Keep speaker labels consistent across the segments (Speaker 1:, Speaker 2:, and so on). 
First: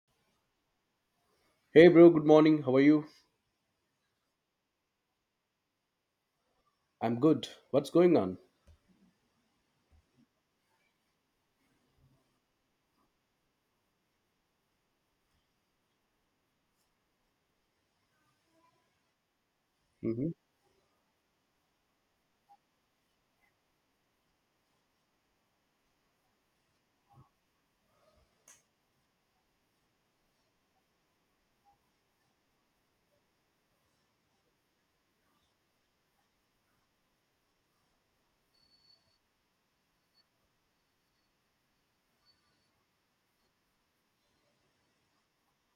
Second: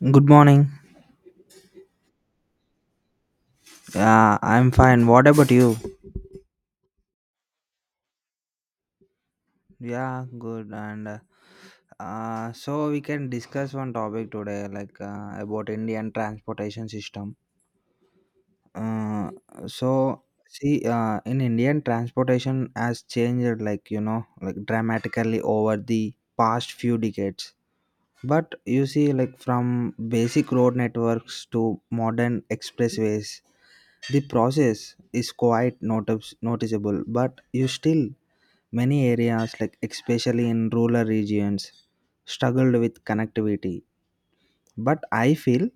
Speaker 1: Good morning.
Speaker 2: Hey, bro, good morning. How are you?
Speaker 1: Yeah, I'm fine. What about you?
Speaker 2: I'm good. What's going on?
Speaker 1: Yeah, good. And so we can discuss one topic today, about Indian transportation system. Uh, so
Speaker 2: hmm
Speaker 1: see, in Indian transportation has changed, like dramatically over the past few decades. But you see, like from basic road networks to modern expressways, the process is quite noticeable. But you still many areas, like especially in rural regions, struggled with connectivity. But I feel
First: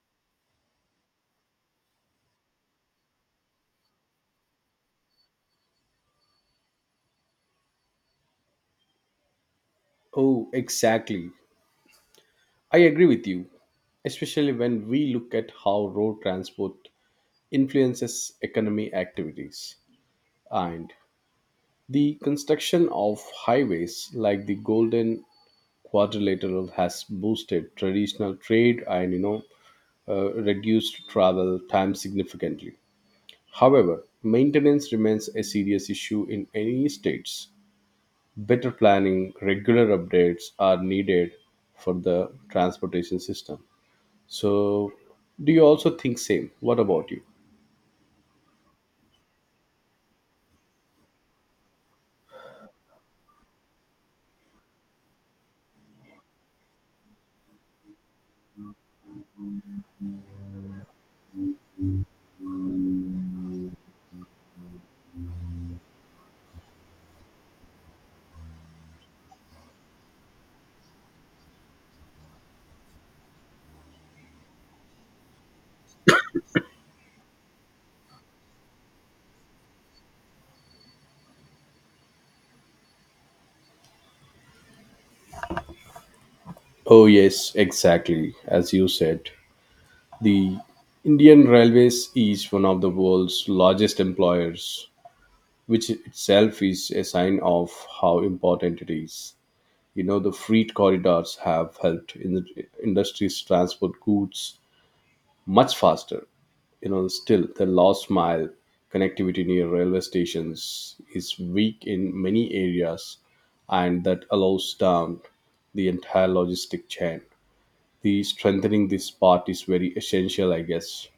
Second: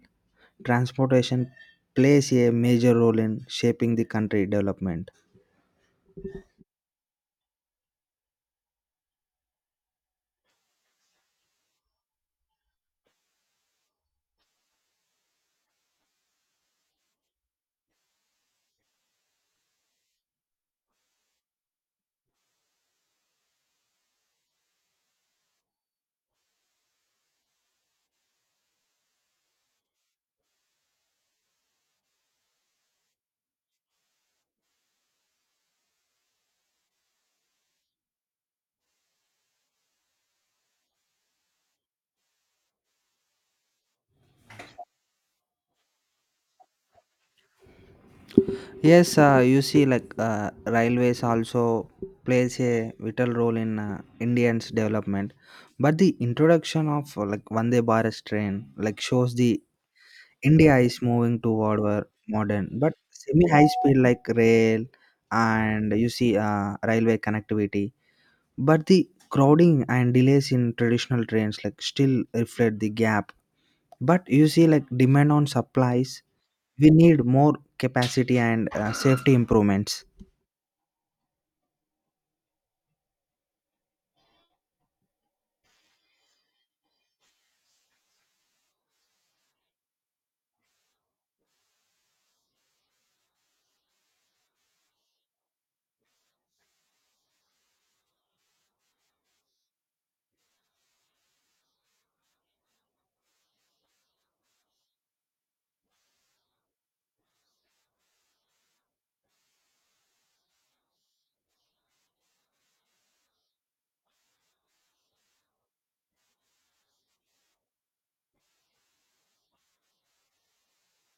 Speaker 1: transportation plays a major role in shaping the country development.
Speaker 2: Oh, exactly. I agree with you, especially when we look at how road transport influences economy activities and the construction of highways like the Golden Quadrilateral has boosted traditional trade and reduced travel time significantly. However, maintenance remains a serious issue in any states. Better planning, regular updates are needed for the transportation system. So, do you also think same? What about you?
Speaker 1: Yes, you see, railways also plays a vital role in Indians' development. But the introduction of like Vande Bharat train like shows the India is moving toward a modern but semi high speed like rail and you see railway connectivity. But the crowding and delays in traditional trains like still reflect the gap. But you see like demand on supplies, we need more capacity and safety improvements.
Speaker 2: Oh, yes, exactly. As you said, the Indian Railways is one of the world's largest employers, which itself is a sign of how important it is. You know, the freight corridors have helped in the industries transport goods much faster. You know, still the last mile connectivity near railway stations is weak in many areas, and that allows down the entire logistic chain. The strengthening this part is very essential, I guess.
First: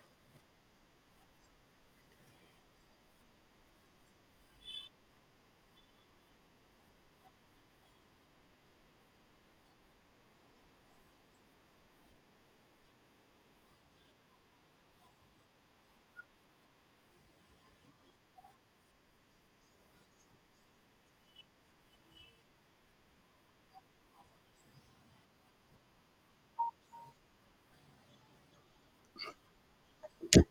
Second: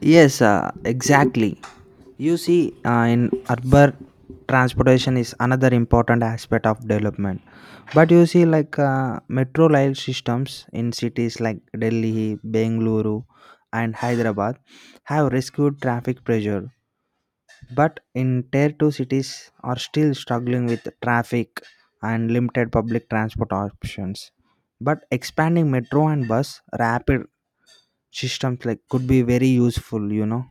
Speaker 1: Yes, exactly. You see, in urban transportation is another important aspect of development. But you see, metro rail systems in cities like Delhi, Bengaluru, and Hyderabad have rescued traffic pressure. But in tier 2 cities are still struggling with traffic and limited public transport options. But expanding metro and bus rapid systems like could be very useful, you know.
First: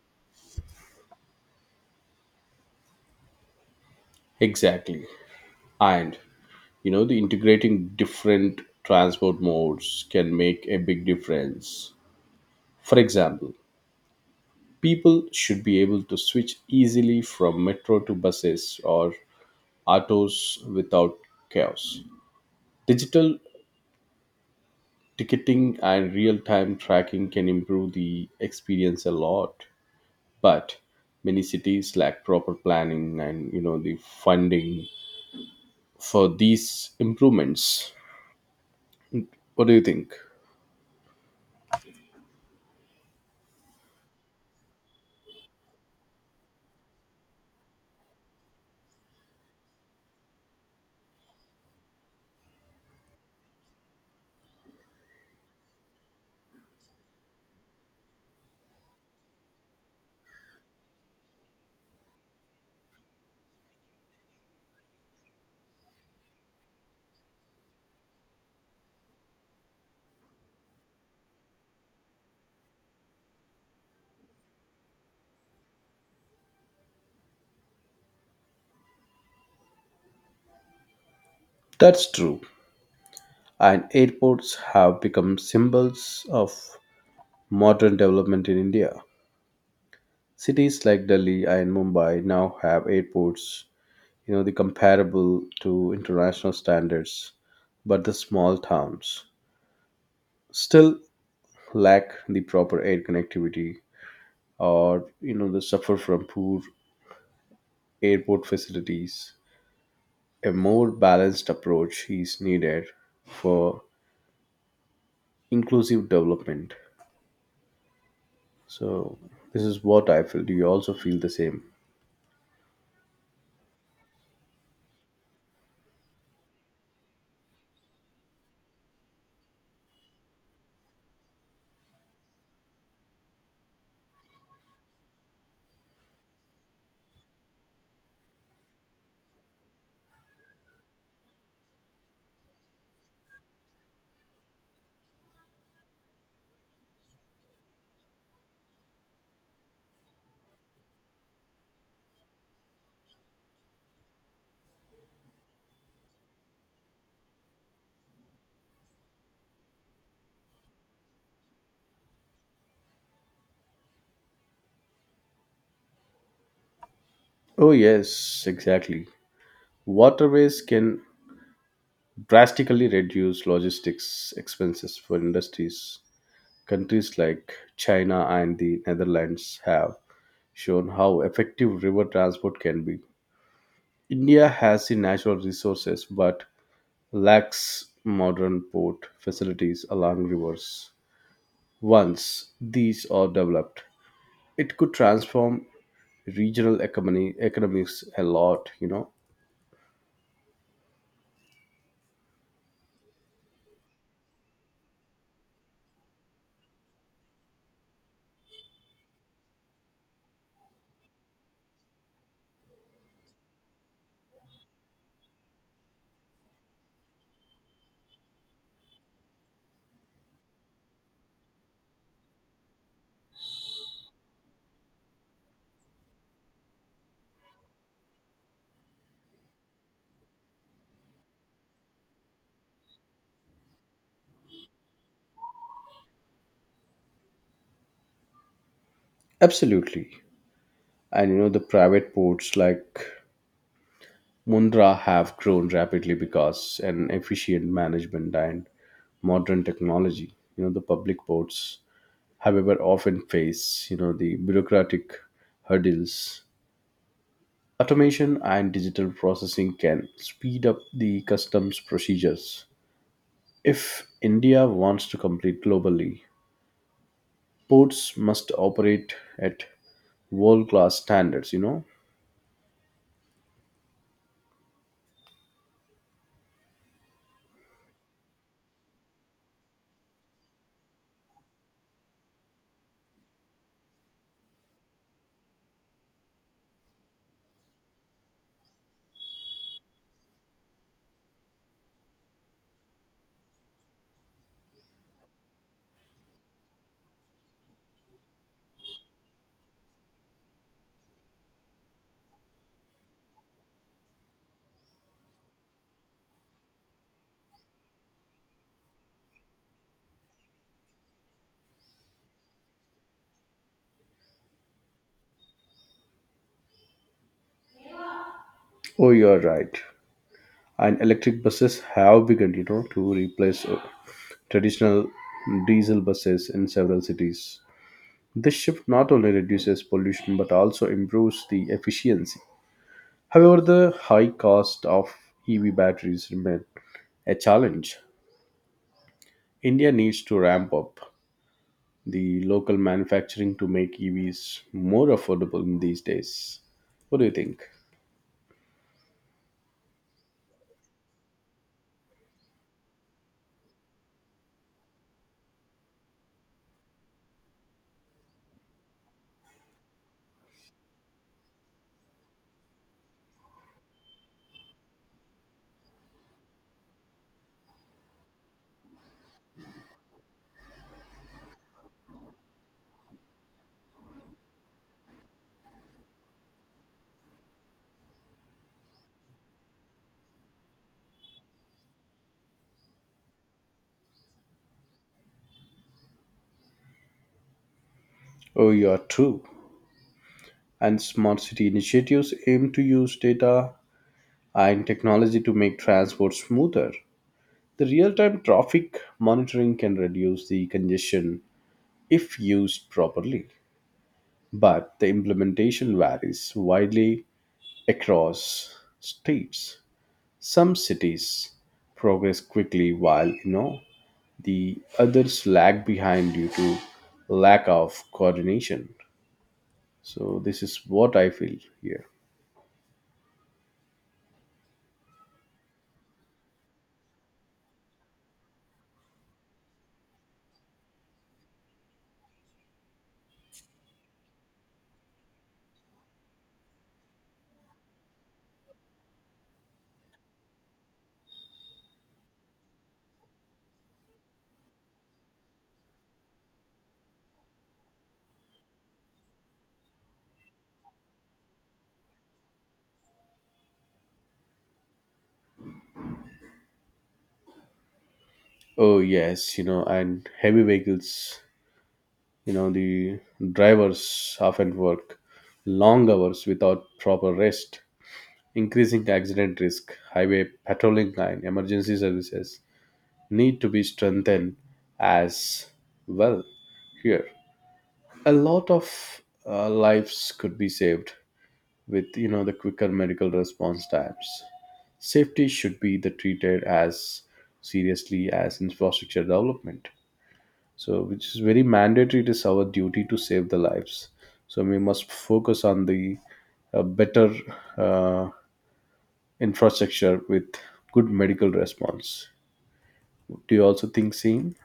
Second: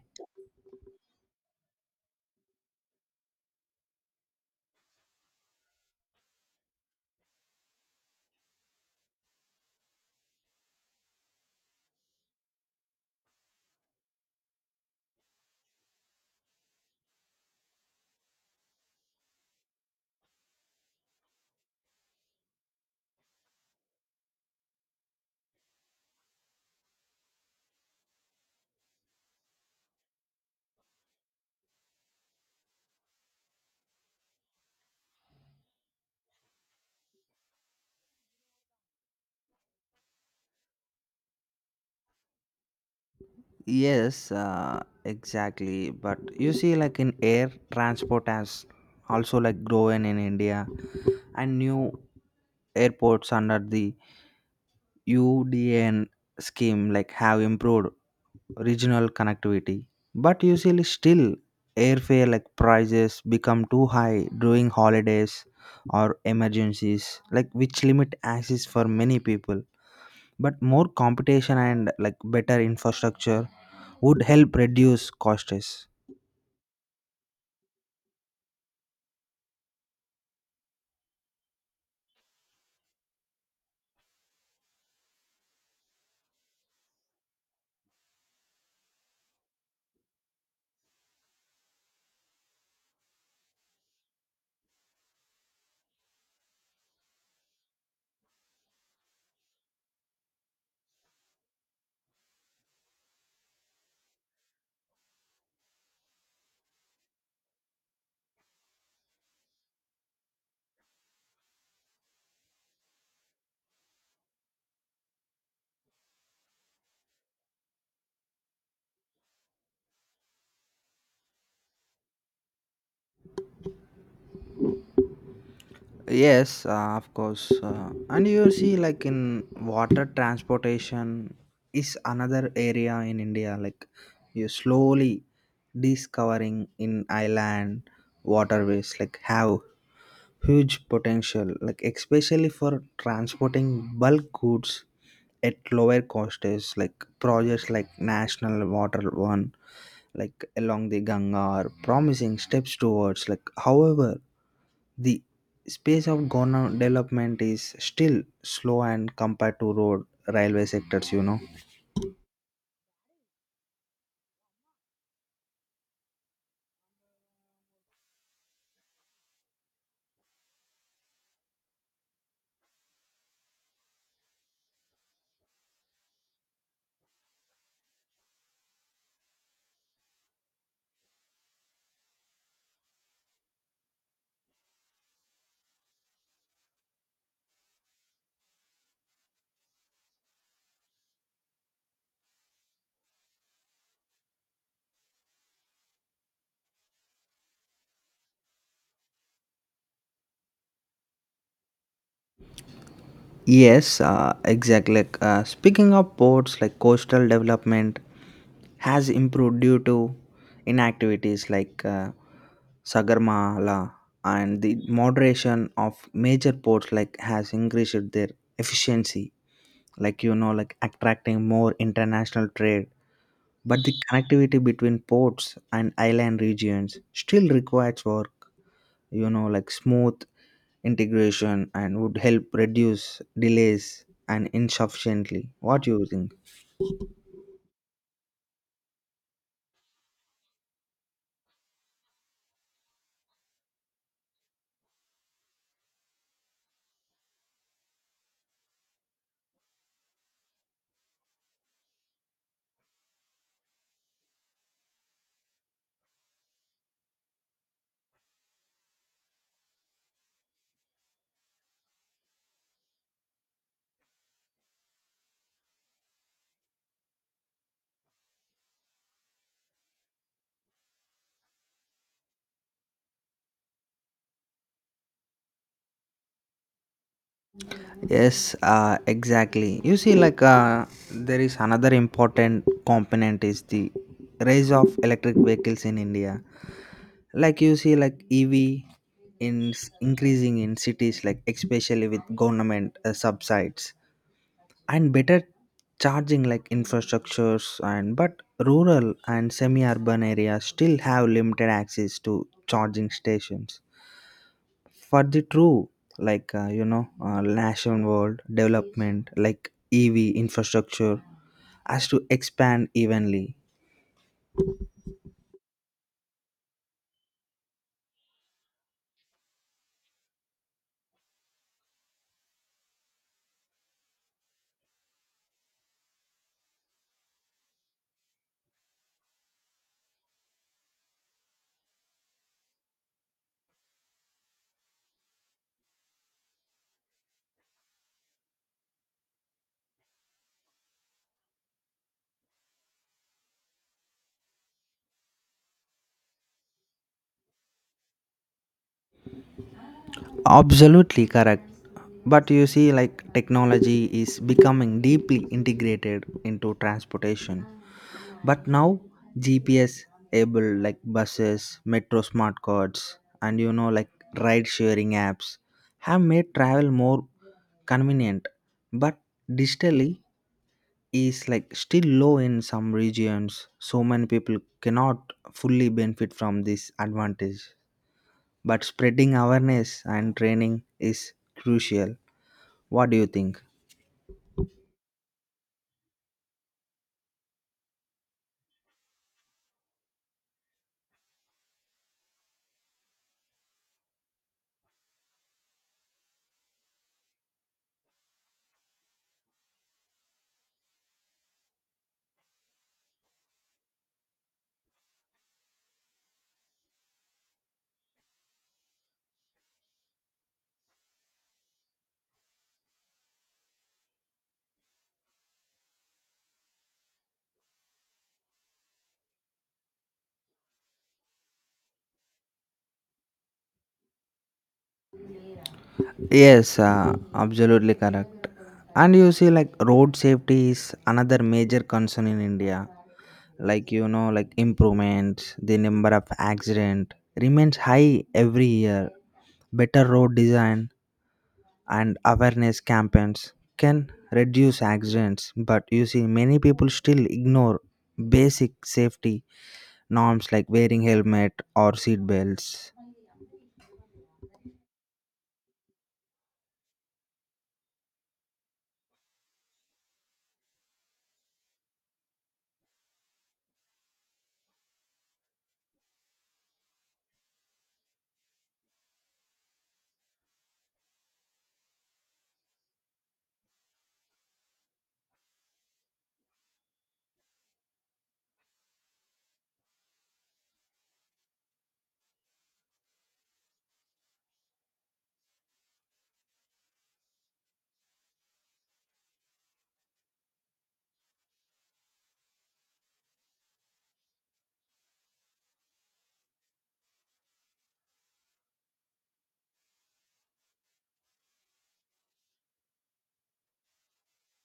Speaker 2: Exactly, and you know the integrating different transport modes can make a big difference. For example, people should be able to switch easily from metro to buses or autos without chaos. Digital ticketing and real time tracking can improve the experience a lot, but many cities lack proper planning and you know the funding for these improvements. What do you think?
Speaker 1: Yes, exactly. But you see, like in air transport has also like grown in India, and new airports under the UDN scheme like have improved regional connectivity. But usually, still airfare like prices become too high during holidays or emergencies, like which limit access for many people. But more competition and like better infrastructure would help reduce costs.
Speaker 2: That's true, and airports have become symbols of modern development in India. Cities like Delhi and Mumbai now have airports, you know, the comparable to international standards. But the small towns still lack the proper air connectivity, or you know they suffer from poor airport facilities. A more balanced approach is needed for inclusive development. So this is what I feel. Do you also feel the same?
Speaker 1: Yes, of course. And you see, like in water transportation is another area in India. Like you slowly discovering in island waterways, like have huge potential. Like especially for transporting bulk goods at lower costs. Like projects like National Water One, like along the Ganga, are promising steps towards. Like however the space of government development is still slow and compared to road railway sectors, you know.
Speaker 2: Oh yes, exactly. Waterways can drastically reduce logistics expenses for industries. Countries like China and the Netherlands have shown how effective river transport can be. India has the natural resources but lacks modern port facilities along rivers. Once these are developed, it could transform regional economy economics a lot, you know.
Speaker 1: Yes, exactly like, speaking of ports like coastal development has improved due to inactivities like sagarmala and the moderation of major ports like has increased their efficiency, like you know, like attracting more international trade. But the connectivity between ports and island regions still requires work, you know, like smooth integration and would help reduce delays and insufficiently. What do you think?
Speaker 2: Absolutely. And you know the private ports like Mundra have grown rapidly because an efficient management and modern technology. You know the public ports, however, often face you know the bureaucratic hurdles. Automation and digital processing can speed up the customs procedures. If India wants to compete globally, ports must operate at world class standards, you know?
Speaker 1: Yes, exactly. You see, there is another important component is the rise of electric vehicles in India. Like you see, like EV in increasing in cities, like especially with government subsides and better charging like infrastructures and but rural and semi-urban areas still have limited access to charging stations for the true national world development like EV infrastructure has to expand evenly.
Speaker 2: Oh, you're right. And electric buses have begun, you know, to replace traditional diesel buses in several cities. This shift not only reduces pollution but also improves the efficiency. However, the high cost of EV batteries remain a challenge. India needs to ramp up the local manufacturing to make EVs more affordable in these days. What do you think?
Speaker 1: Absolutely correct, but you see like technology is becoming deeply integrated into transportation. But now, GPS able like buses, metro smart cards, and you know like ride sharing apps have made travel more convenient, but digitally is like still low in some regions, so many people cannot fully benefit from this advantage. But spreading awareness and training is crucial. What do you think?
Speaker 2: Oh, you are true. And smart city initiatives aim to use data and technology to make transport smoother. The real time traffic monitoring can reduce the congestion if used properly, but the implementation varies widely across states. Some cities progress quickly while you know the others lag behind due to lack of coordination. So this is what I feel here.
Speaker 1: Yes, absolutely correct. And you see, like road safety is another major concern in India. Like you know, like improvements, the number of accident remains high every year. Better road design and awareness campaigns can reduce accidents, but you see, many people still ignore basic safety norms like wearing helmet or seat belts.
Speaker 2: Oh yes, you know, and heavy vehicles, you know, the drivers often work long hours without proper rest, increasing accident risk. Highway patrolling line, emergency services need to be strengthened as well here. A lot of lives could be saved with you know the quicker medical response times. Safety should be the treated as seriously as infrastructure development. So, which is very mandatory. It is our duty to save the lives. So we must focus on the better uh, infrastructure with good medical response. Do you also think same?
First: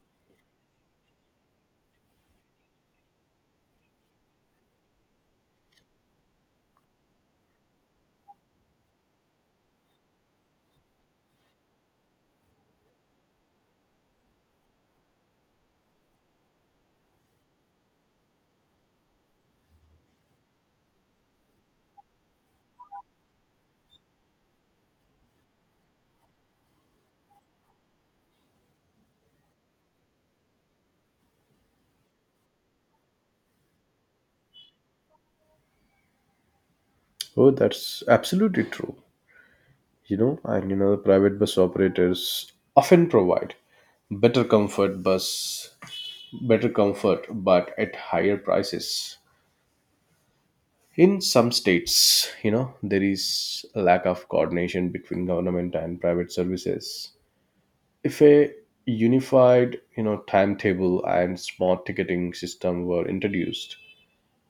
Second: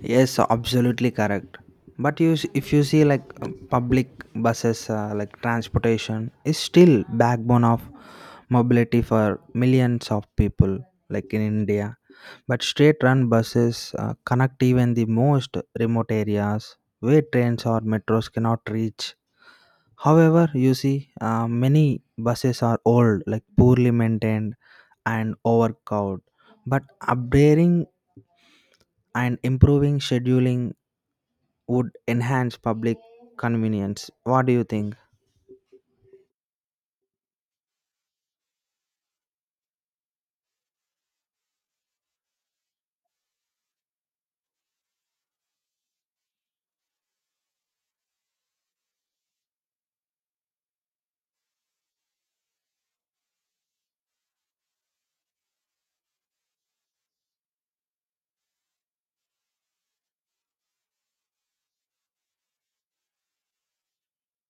Speaker 1: Yes, absolutely correct. But you, if you see like public buses, like transportation is still backbone of mobility for millions of people, like in India. But state-run buses connect even the most remote areas where trains or metros cannot reach. However, you see, many buses are old, like poorly maintained and overcrowded. But upgrading and improving scheduling would enhance public convenience. What do you think?
Speaker 2: Oh, that's absolutely true. You know, and you know, the private bus operators often provide better comfort bus better comfort but at higher prices in some states. You know, there is a lack of coordination between government and private services. If a unified you know timetable and smart ticketing system were introduced,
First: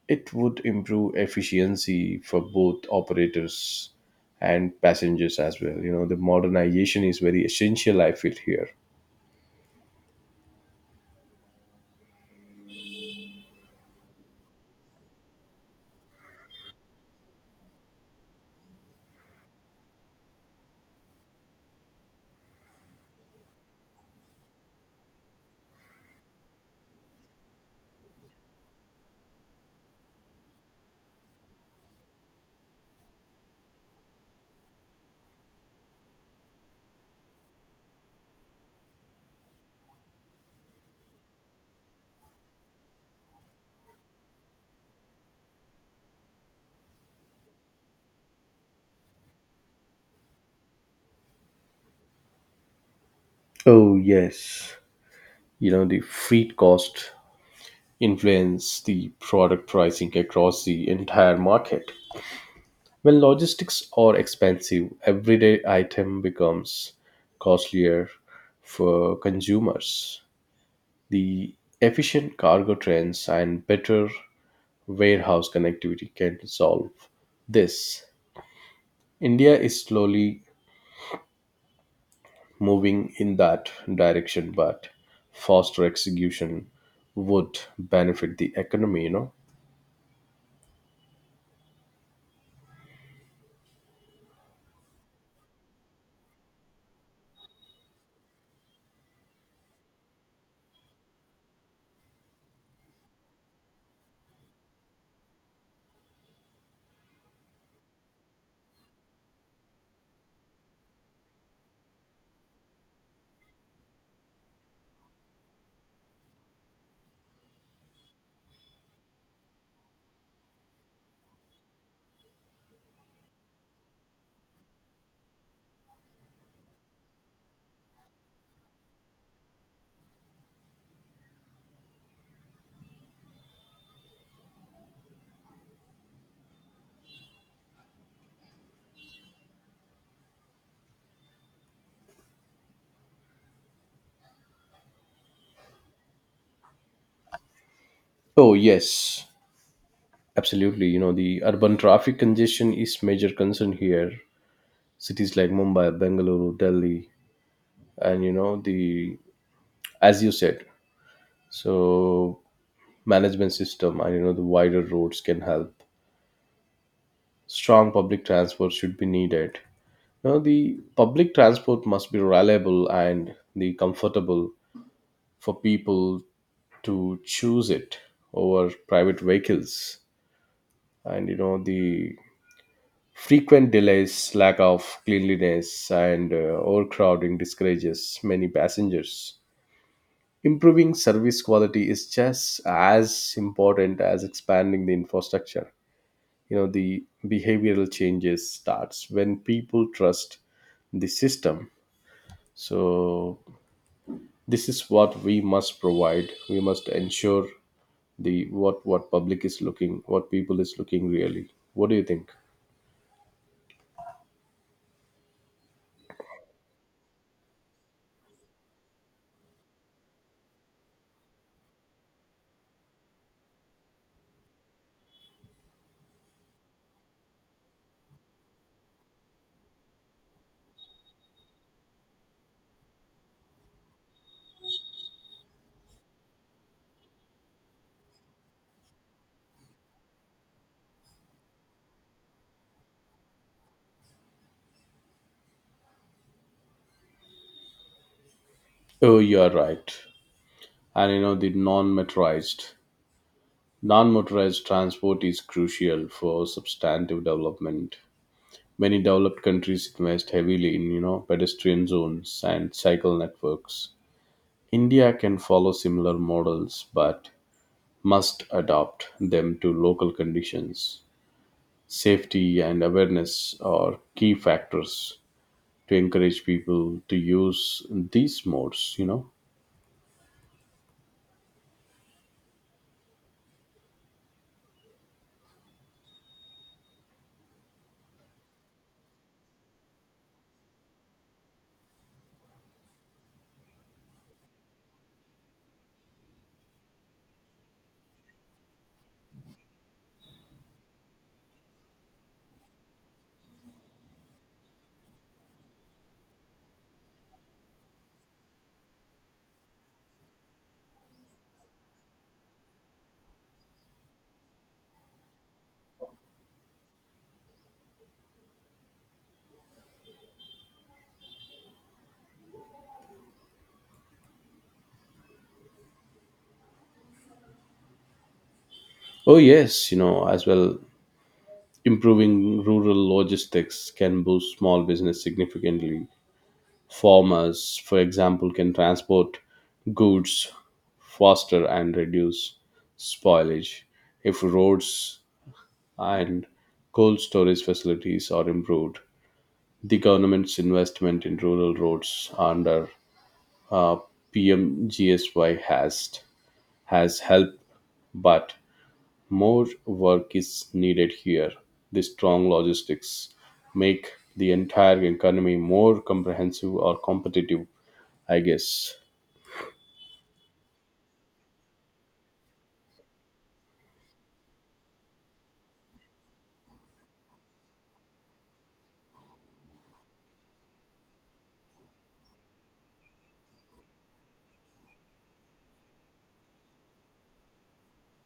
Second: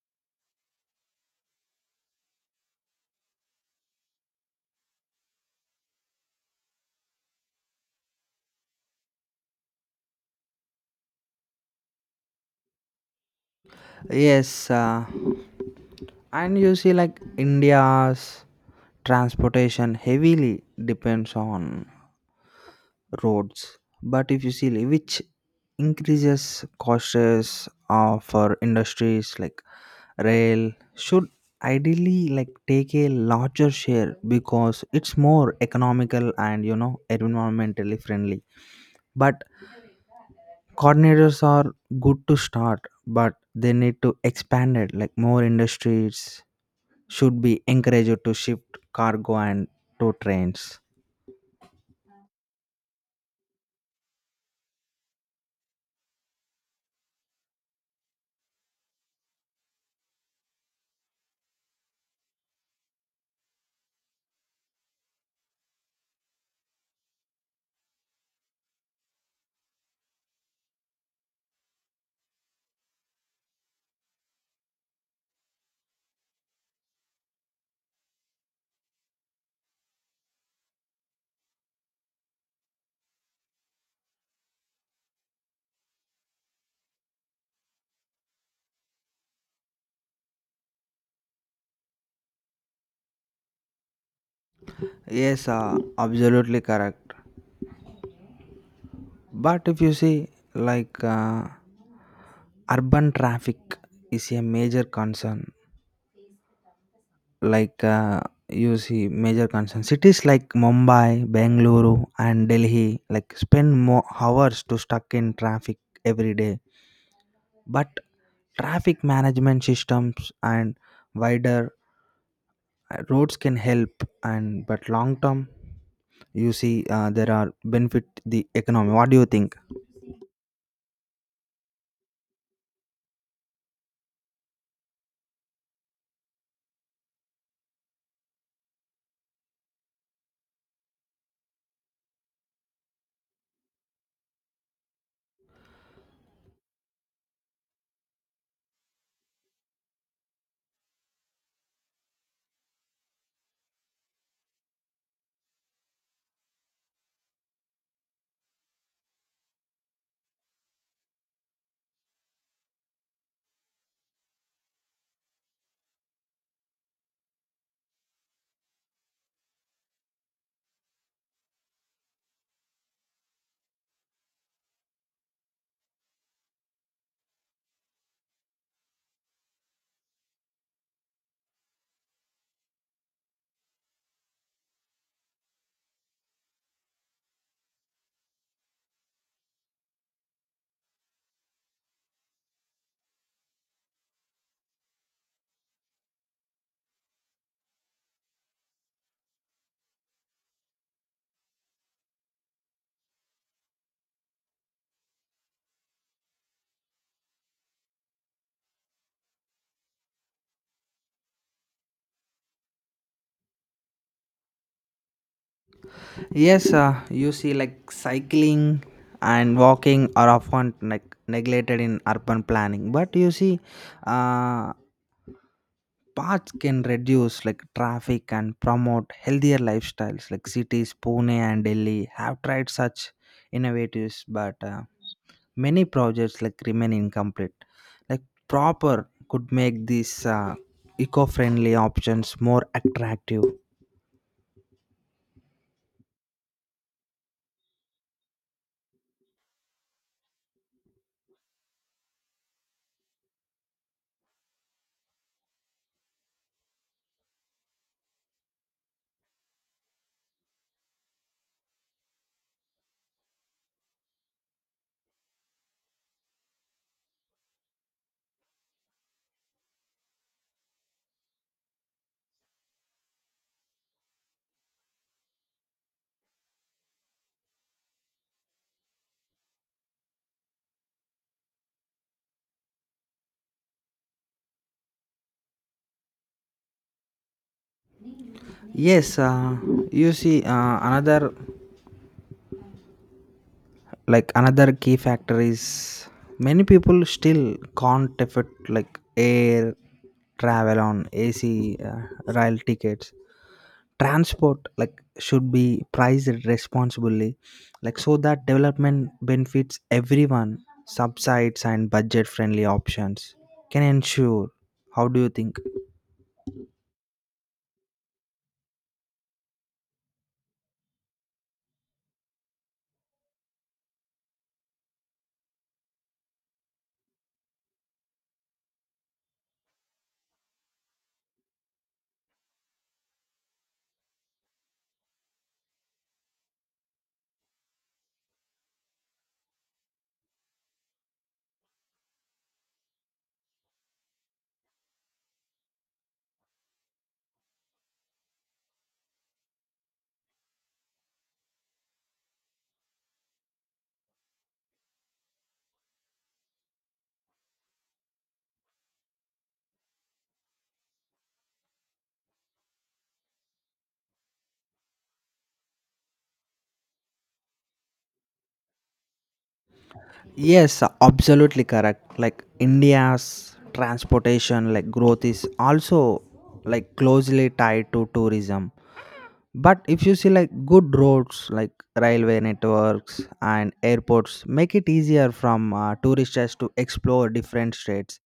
Speaker 2: it would improve efficiency for both operators and passengers as well. You know the modernization is very essential, I feel here.
Speaker 1: Yes, and you see, like India's transportation heavily depends on roads. But if you see, like, which increases costs for industries like rail should ideally like take a larger share because it's more economical and you know environmentally friendly, but coordinators are good to start, but they need to expand it. Like more industries should be encouraged to shift cargo and to trains.
Speaker 2: Oh, yes. You know the freight cost influence the product pricing across the entire market. When logistics are expensive, everyday item becomes costlier for consumers. The efficient cargo trains and better warehouse connectivity can solve this. India is slowly moving in that direction, but faster execution would benefit the economy, you know.
Speaker 1: Yes, absolutely correct. But if you see, like uh, urban traffic is a major concern. Like uh, you see, major concern. Cities like Mumbai, Bengaluru, and Delhi like spend more hours to stuck in traffic every day. But traffic management systems and wider roads can help, and but long term you see there are benefit the economy. What do you think?
Speaker 2: Oh, yes. Absolutely. You know, the urban traffic congestion is major concern here. Cities like Mumbai, Bengaluru, Delhi, and you know the as you said, so management system and you know the wider roads can help. Strong public transport should be needed. Now the public transport must be reliable and the comfortable for people to choose it over private vehicles. And you know the frequent delays, lack of cleanliness, and overcrowding discourages many passengers. Improving service quality is just as important as expanding the infrastructure. You know, the behavioral changes starts when people trust the system. So this is what we must provide. We must ensure the what public is looking, what people is looking really. What do you think?
Speaker 1: Yes, you see like cycling and walking are often like neglected in urban planning, but you see, uh, paths can reduce like traffic and promote healthier lifestyles. Like cities pune and delhi have tried such innovatives, but many projects like remain incomplete, like proper could make these eco-friendly options more attractive.
Speaker 2: Oh, you are right. And you know the non-motorized Non-motorized transport is crucial for substantive development. Many developed countries invest heavily in, you know, pedestrian zones and cycle networks. India can follow similar models but must adapt them to local conditions. Safety and awareness are key factors to encourage people to use these modes, you know.
Speaker 1: Yes, you see another like another key factor is many people still can't afford like air travel on ac rail tickets transport like should be priced responsibly, like so that development benefits everyone. Subsides and budget friendly options can ensure. How do you think?
Speaker 2: Oh yes, you know, as well improving rural logistics can boost small business significantly. Farmers, for example, can transport goods faster and reduce spoilage if roads and cold storage facilities are improved. The government's investment in rural roads under uh, PMGSY has helped, but more work is needed here. The strong logistics make the entire economy more comprehensive or competitive, I guess.
Speaker 1: Yes, absolutely correct. Like india's transportation like growth is also like closely tied to tourism. But if you see like good roads like railway networks and airports make it easier from tourists just to explore different states.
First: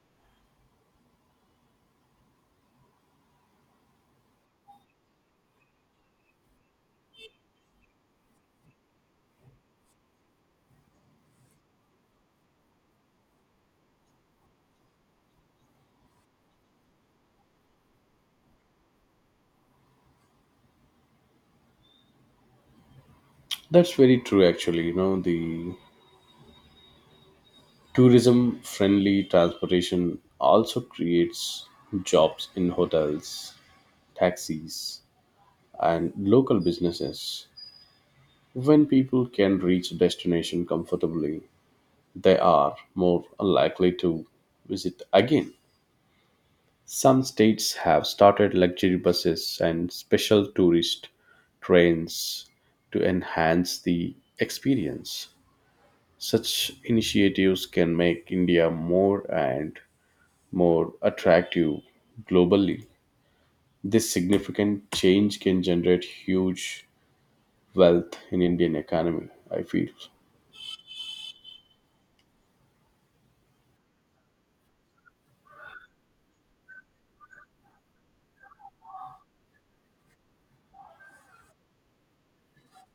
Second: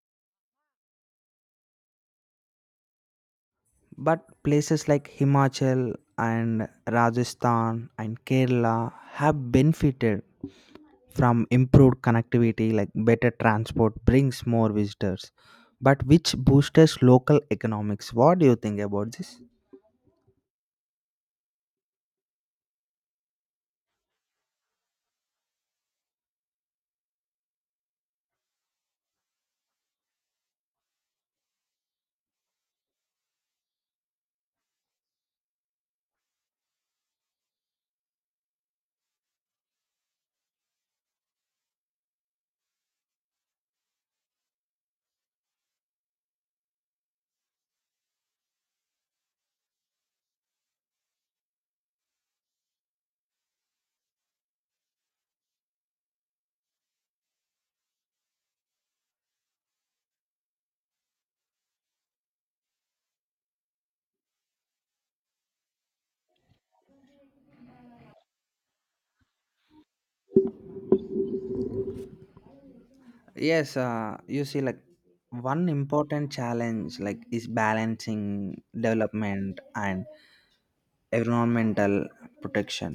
Speaker 1: But places like Himachal and Rajasthan and Kerala have benefited from improved connectivity, like better transport brings more visitors, but which boosts local economics. What do you think about this?
Speaker 2: That's very true, actually. You know, the tourism friendly transportation also creates jobs in hotels, taxis, and local businesses. When people can reach a destination comfortably, they are more likely to visit again. Some states have started luxury buses and special tourist trains to enhance the experience. Such initiatives can make India more and more attractive globally. This significant change can generate huge wealth in Indian economy, I feel.
Speaker 1: Yes, you see, like one important challenge like is balancing development and environmental protection.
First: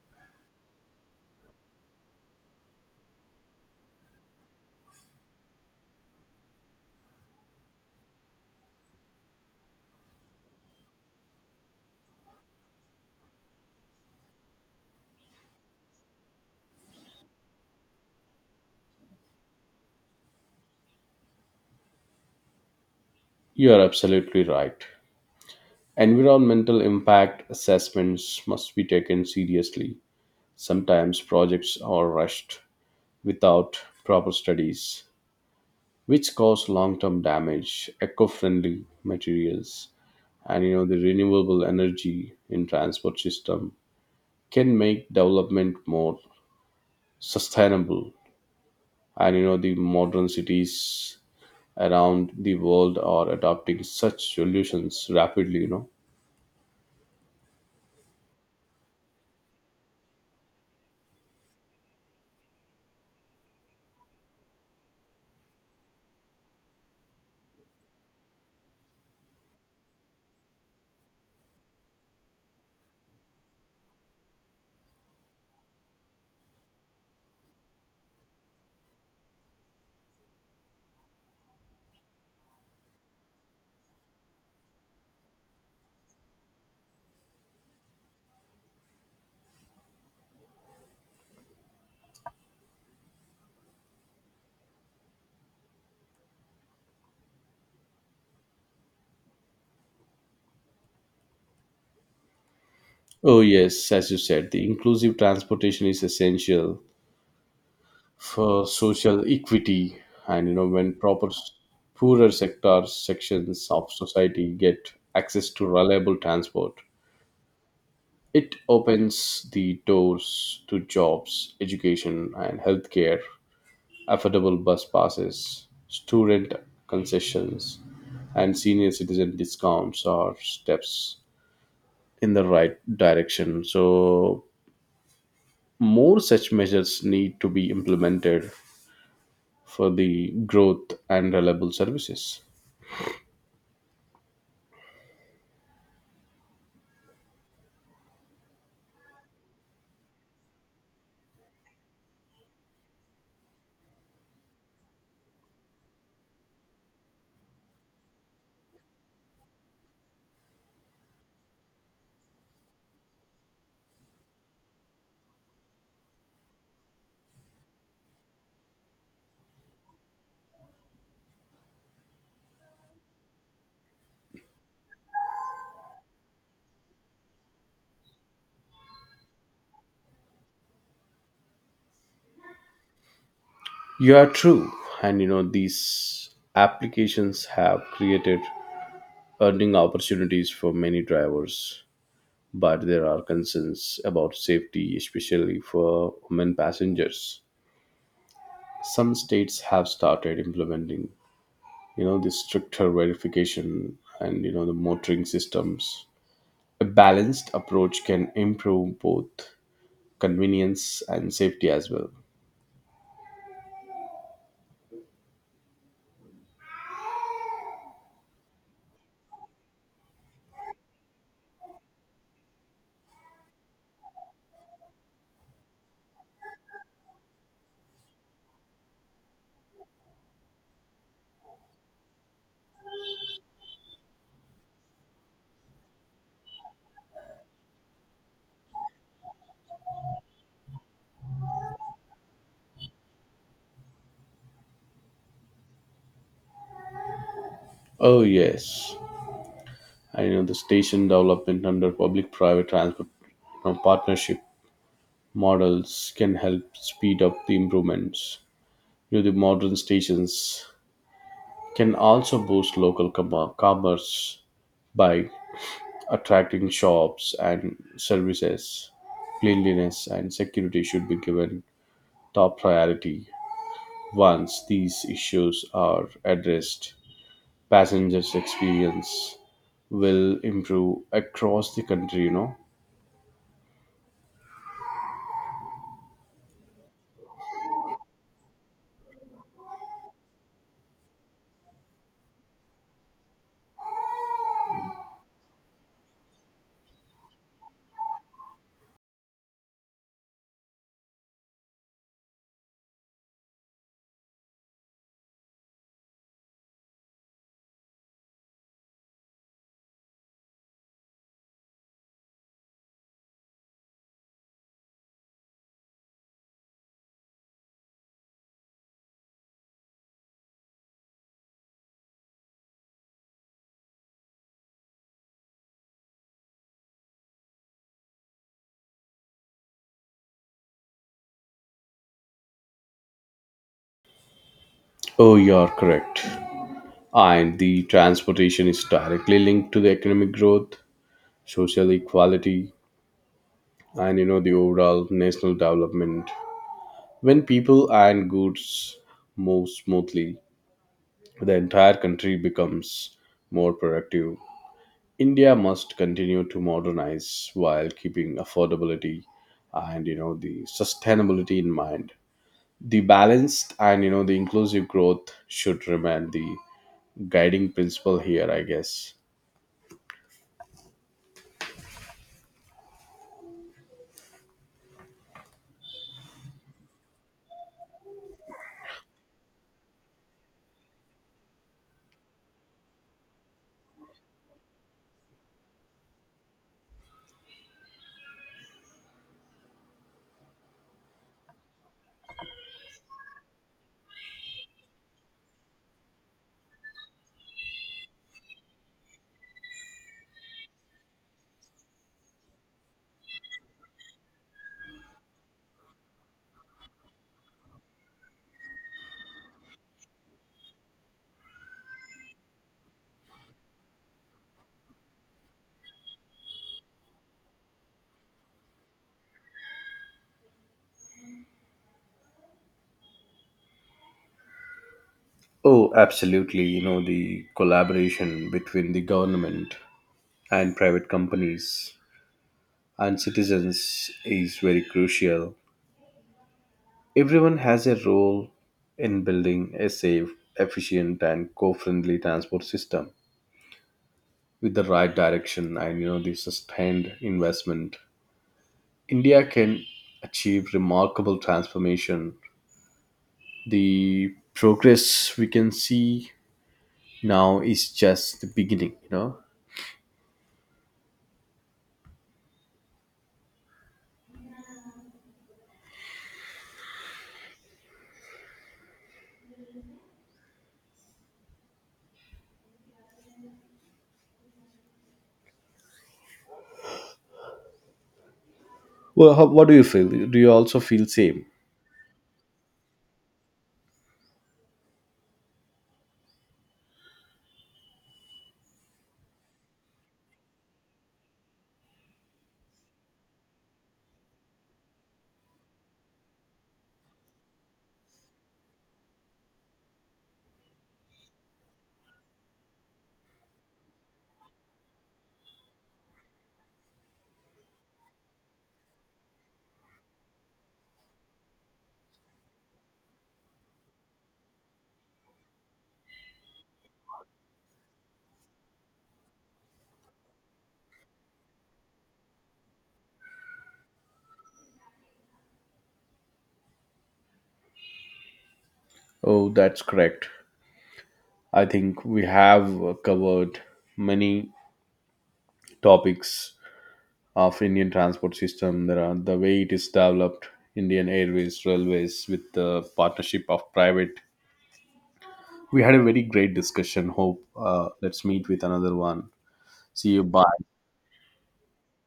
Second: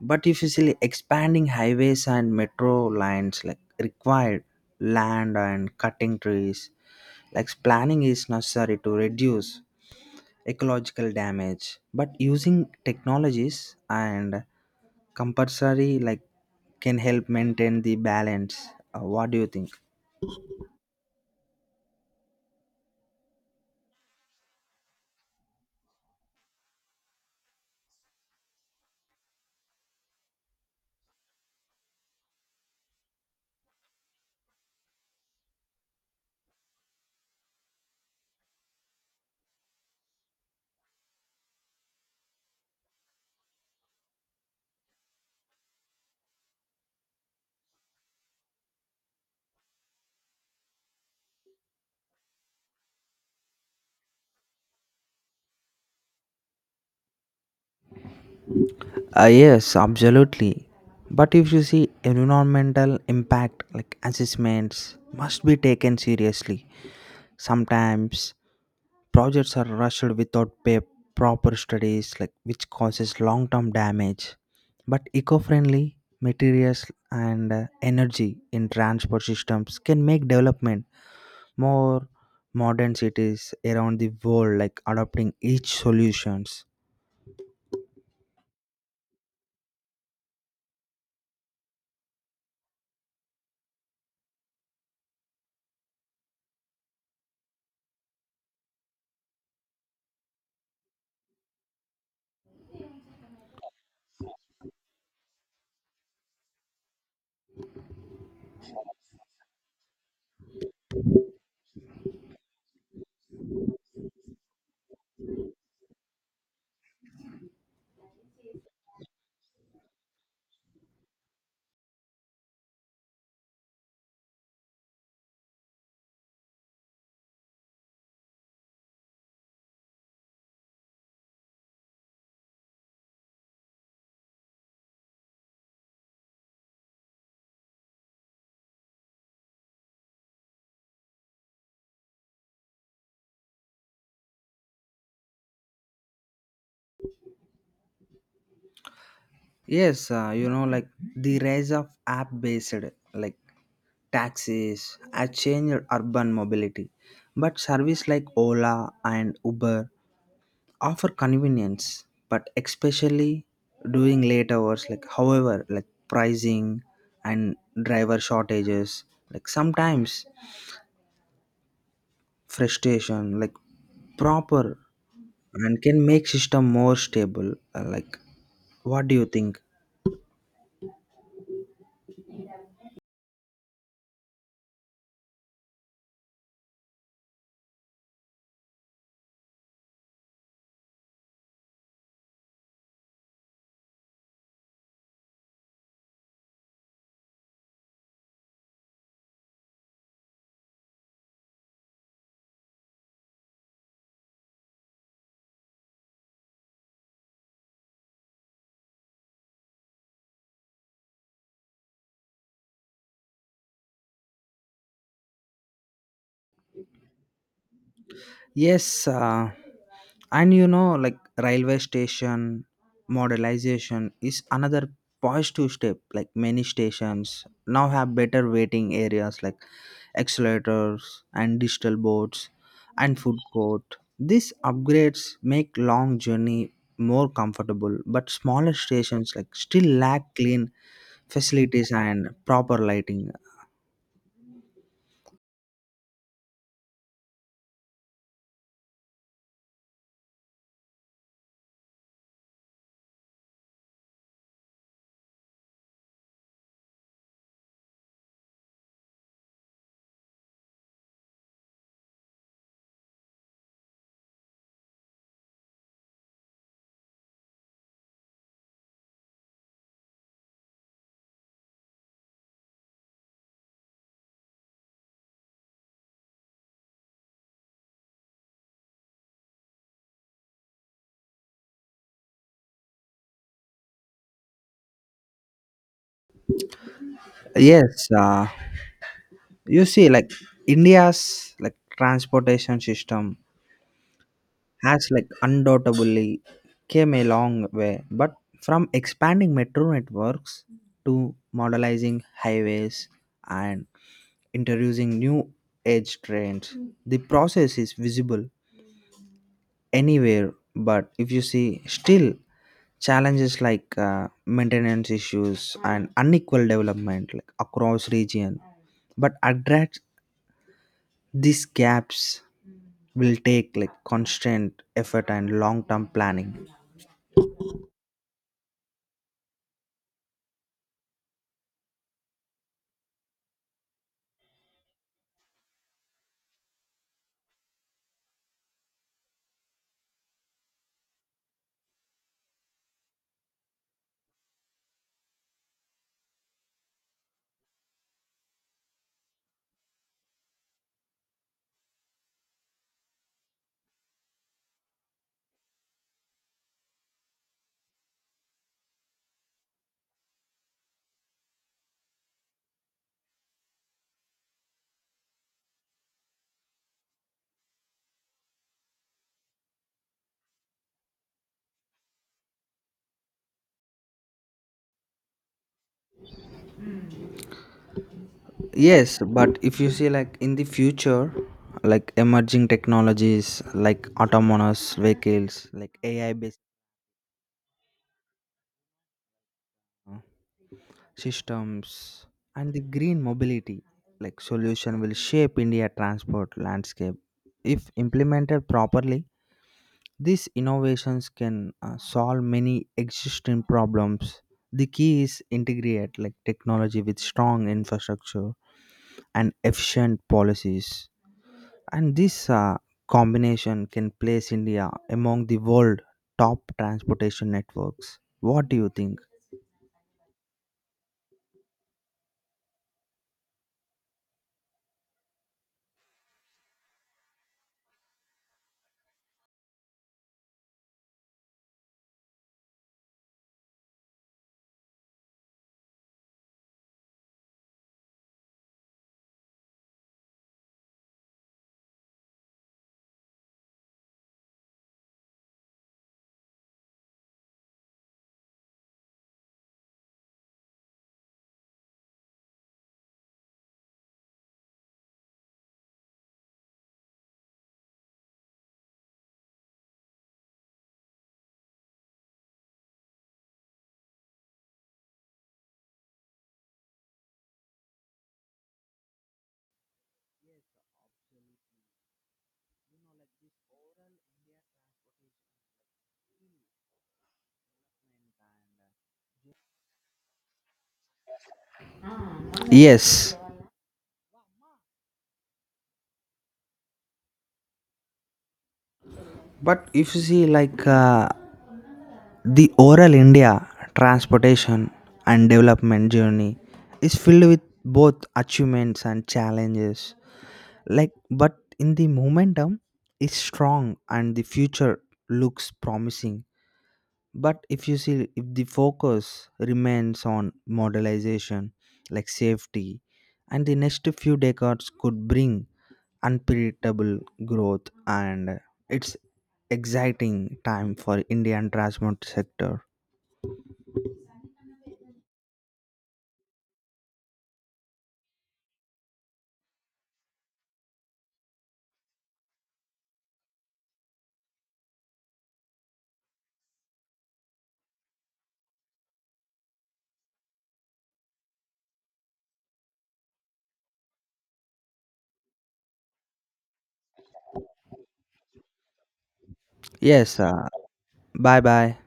Speaker 1: But if you see expanding highways and metro lines like required land and cutting trees, like planning is necessary to reduce ecological damage. But using technologies and compulsory like can help maintain the balance. What do you think?
Speaker 2: You are absolutely right. Environmental impact assessments must be taken seriously. Sometimes projects are rushed without proper studies, which cause long term damage. Eco friendly materials and you know the renewable energy in transport system can make development more sustainable, and you know the modern cities around the world are adopting such solutions rapidly, you know.
Speaker 1: Yes, absolutely. But if you see environmental impact like assessments must be taken seriously. Sometimes projects are rushed without proper studies, like which causes long-term damage. But eco-friendly materials and energy in transport systems can make development more modern cities around the world, like adopting each solutions.
Speaker 2: Oh yes, as you said, the inclusive transportation is essential for social equity, and you know when poorer sectors sections of society get access to reliable transport. It opens the doors to jobs, education, and healthcare. Affordable bus passes, student concessions, and senior citizen discounts are steps in the right direction. So, more such measures need to be implemented for the growth and reliable services.
Speaker 1: Yes, you know, like the rise of app-based like taxis has changed urban mobility, but service like Ola and Uber offer convenience but especially during late hours, like however like pricing and driver shortages like sometimes frustration, like proper and can make system more stable. Like what do you think?
Speaker 2: You are true, and you know, these applications have created earning opportunities for many drivers, but there are concerns about safety, especially for women passengers. Some states have started implementing, you know, the stricter verification and you know the motoring systems. A balanced approach can improve both convenience and safety as well.
Speaker 1: Yes, and you know, like railway station modernization is another positive step. Like many stations now have better waiting areas like accelerators and digital boards and food court. These upgrades make long journey more comfortable, but smaller stations like still lack clean facilities and proper lighting.
Speaker 2: Oh yes, I know the station development under public-private transport you know, partnership models can help speed up the improvements. You know, the modern stations can also boost commerce by attracting shops and services. Cleanliness and security should be given top priority. Once these issues are addressed, passengers' experience will improve across the country, you know.
Speaker 1: Yes, you see, like India's like transportation system has like undoubtedly came a long way, but from expanding metro networks to modernizing highways and introducing new age trains, the process is visible anywhere. But if you see, still challenges like maintenance issues and unequal development like across region, but address these gaps will take like constant effort and long term planning.
Speaker 2: Oh, you're correct. And the transportation is directly linked to the economic growth, social equality, and you know the overall national development. When people and goods move smoothly, the entire country becomes more productive. India must continue to modernize while keeping affordability and you know the sustainability in mind. The balanced and you know the inclusive growth should remain the guiding principle here, I guess.
Speaker 1: Yes, but if you see like in the future, like emerging technologies like autonomous vehicles, like AI based systems, and the green mobility like solution will shape India transport landscape. If implemented properly, these innovations can solve many existing problems. The key is integrate like technology with strong infrastructure and efficient policies, and this combination can place India among the world top transportation networks. What do you think?
Speaker 2: Oh, absolutely. You know, the collaboration between the government and private companies and citizens is very crucial. Everyone has a role in building a safe, efficient, and co-friendly transport system. With the right direction and you know the sustained investment, India can achieve remarkable transformation. The progress we can see now is just the beginning, you know. Well, how, what do you feel? Do you also feel same?
Speaker 1: Yes, but if you see like the oral India transportation and development journey is filled with both achievements and challenges. Like, but in the momentum is strong and the future looks promising. But if you see, if the focus remains on modelization, like safety, and the next few decades could bring unpredictable growth, and it's exciting time for Indian transport sector.
Speaker 2: Oh, that's correct. I think we have covered many topics of Indian transport system. There are the way it is developed, Indian Airways, railways, with the partnership of private. We had a very great discussion. Hope let's meet with another one. See you.
Speaker 1: Yes,
Speaker 2: Bye.
Speaker 1: bye bye.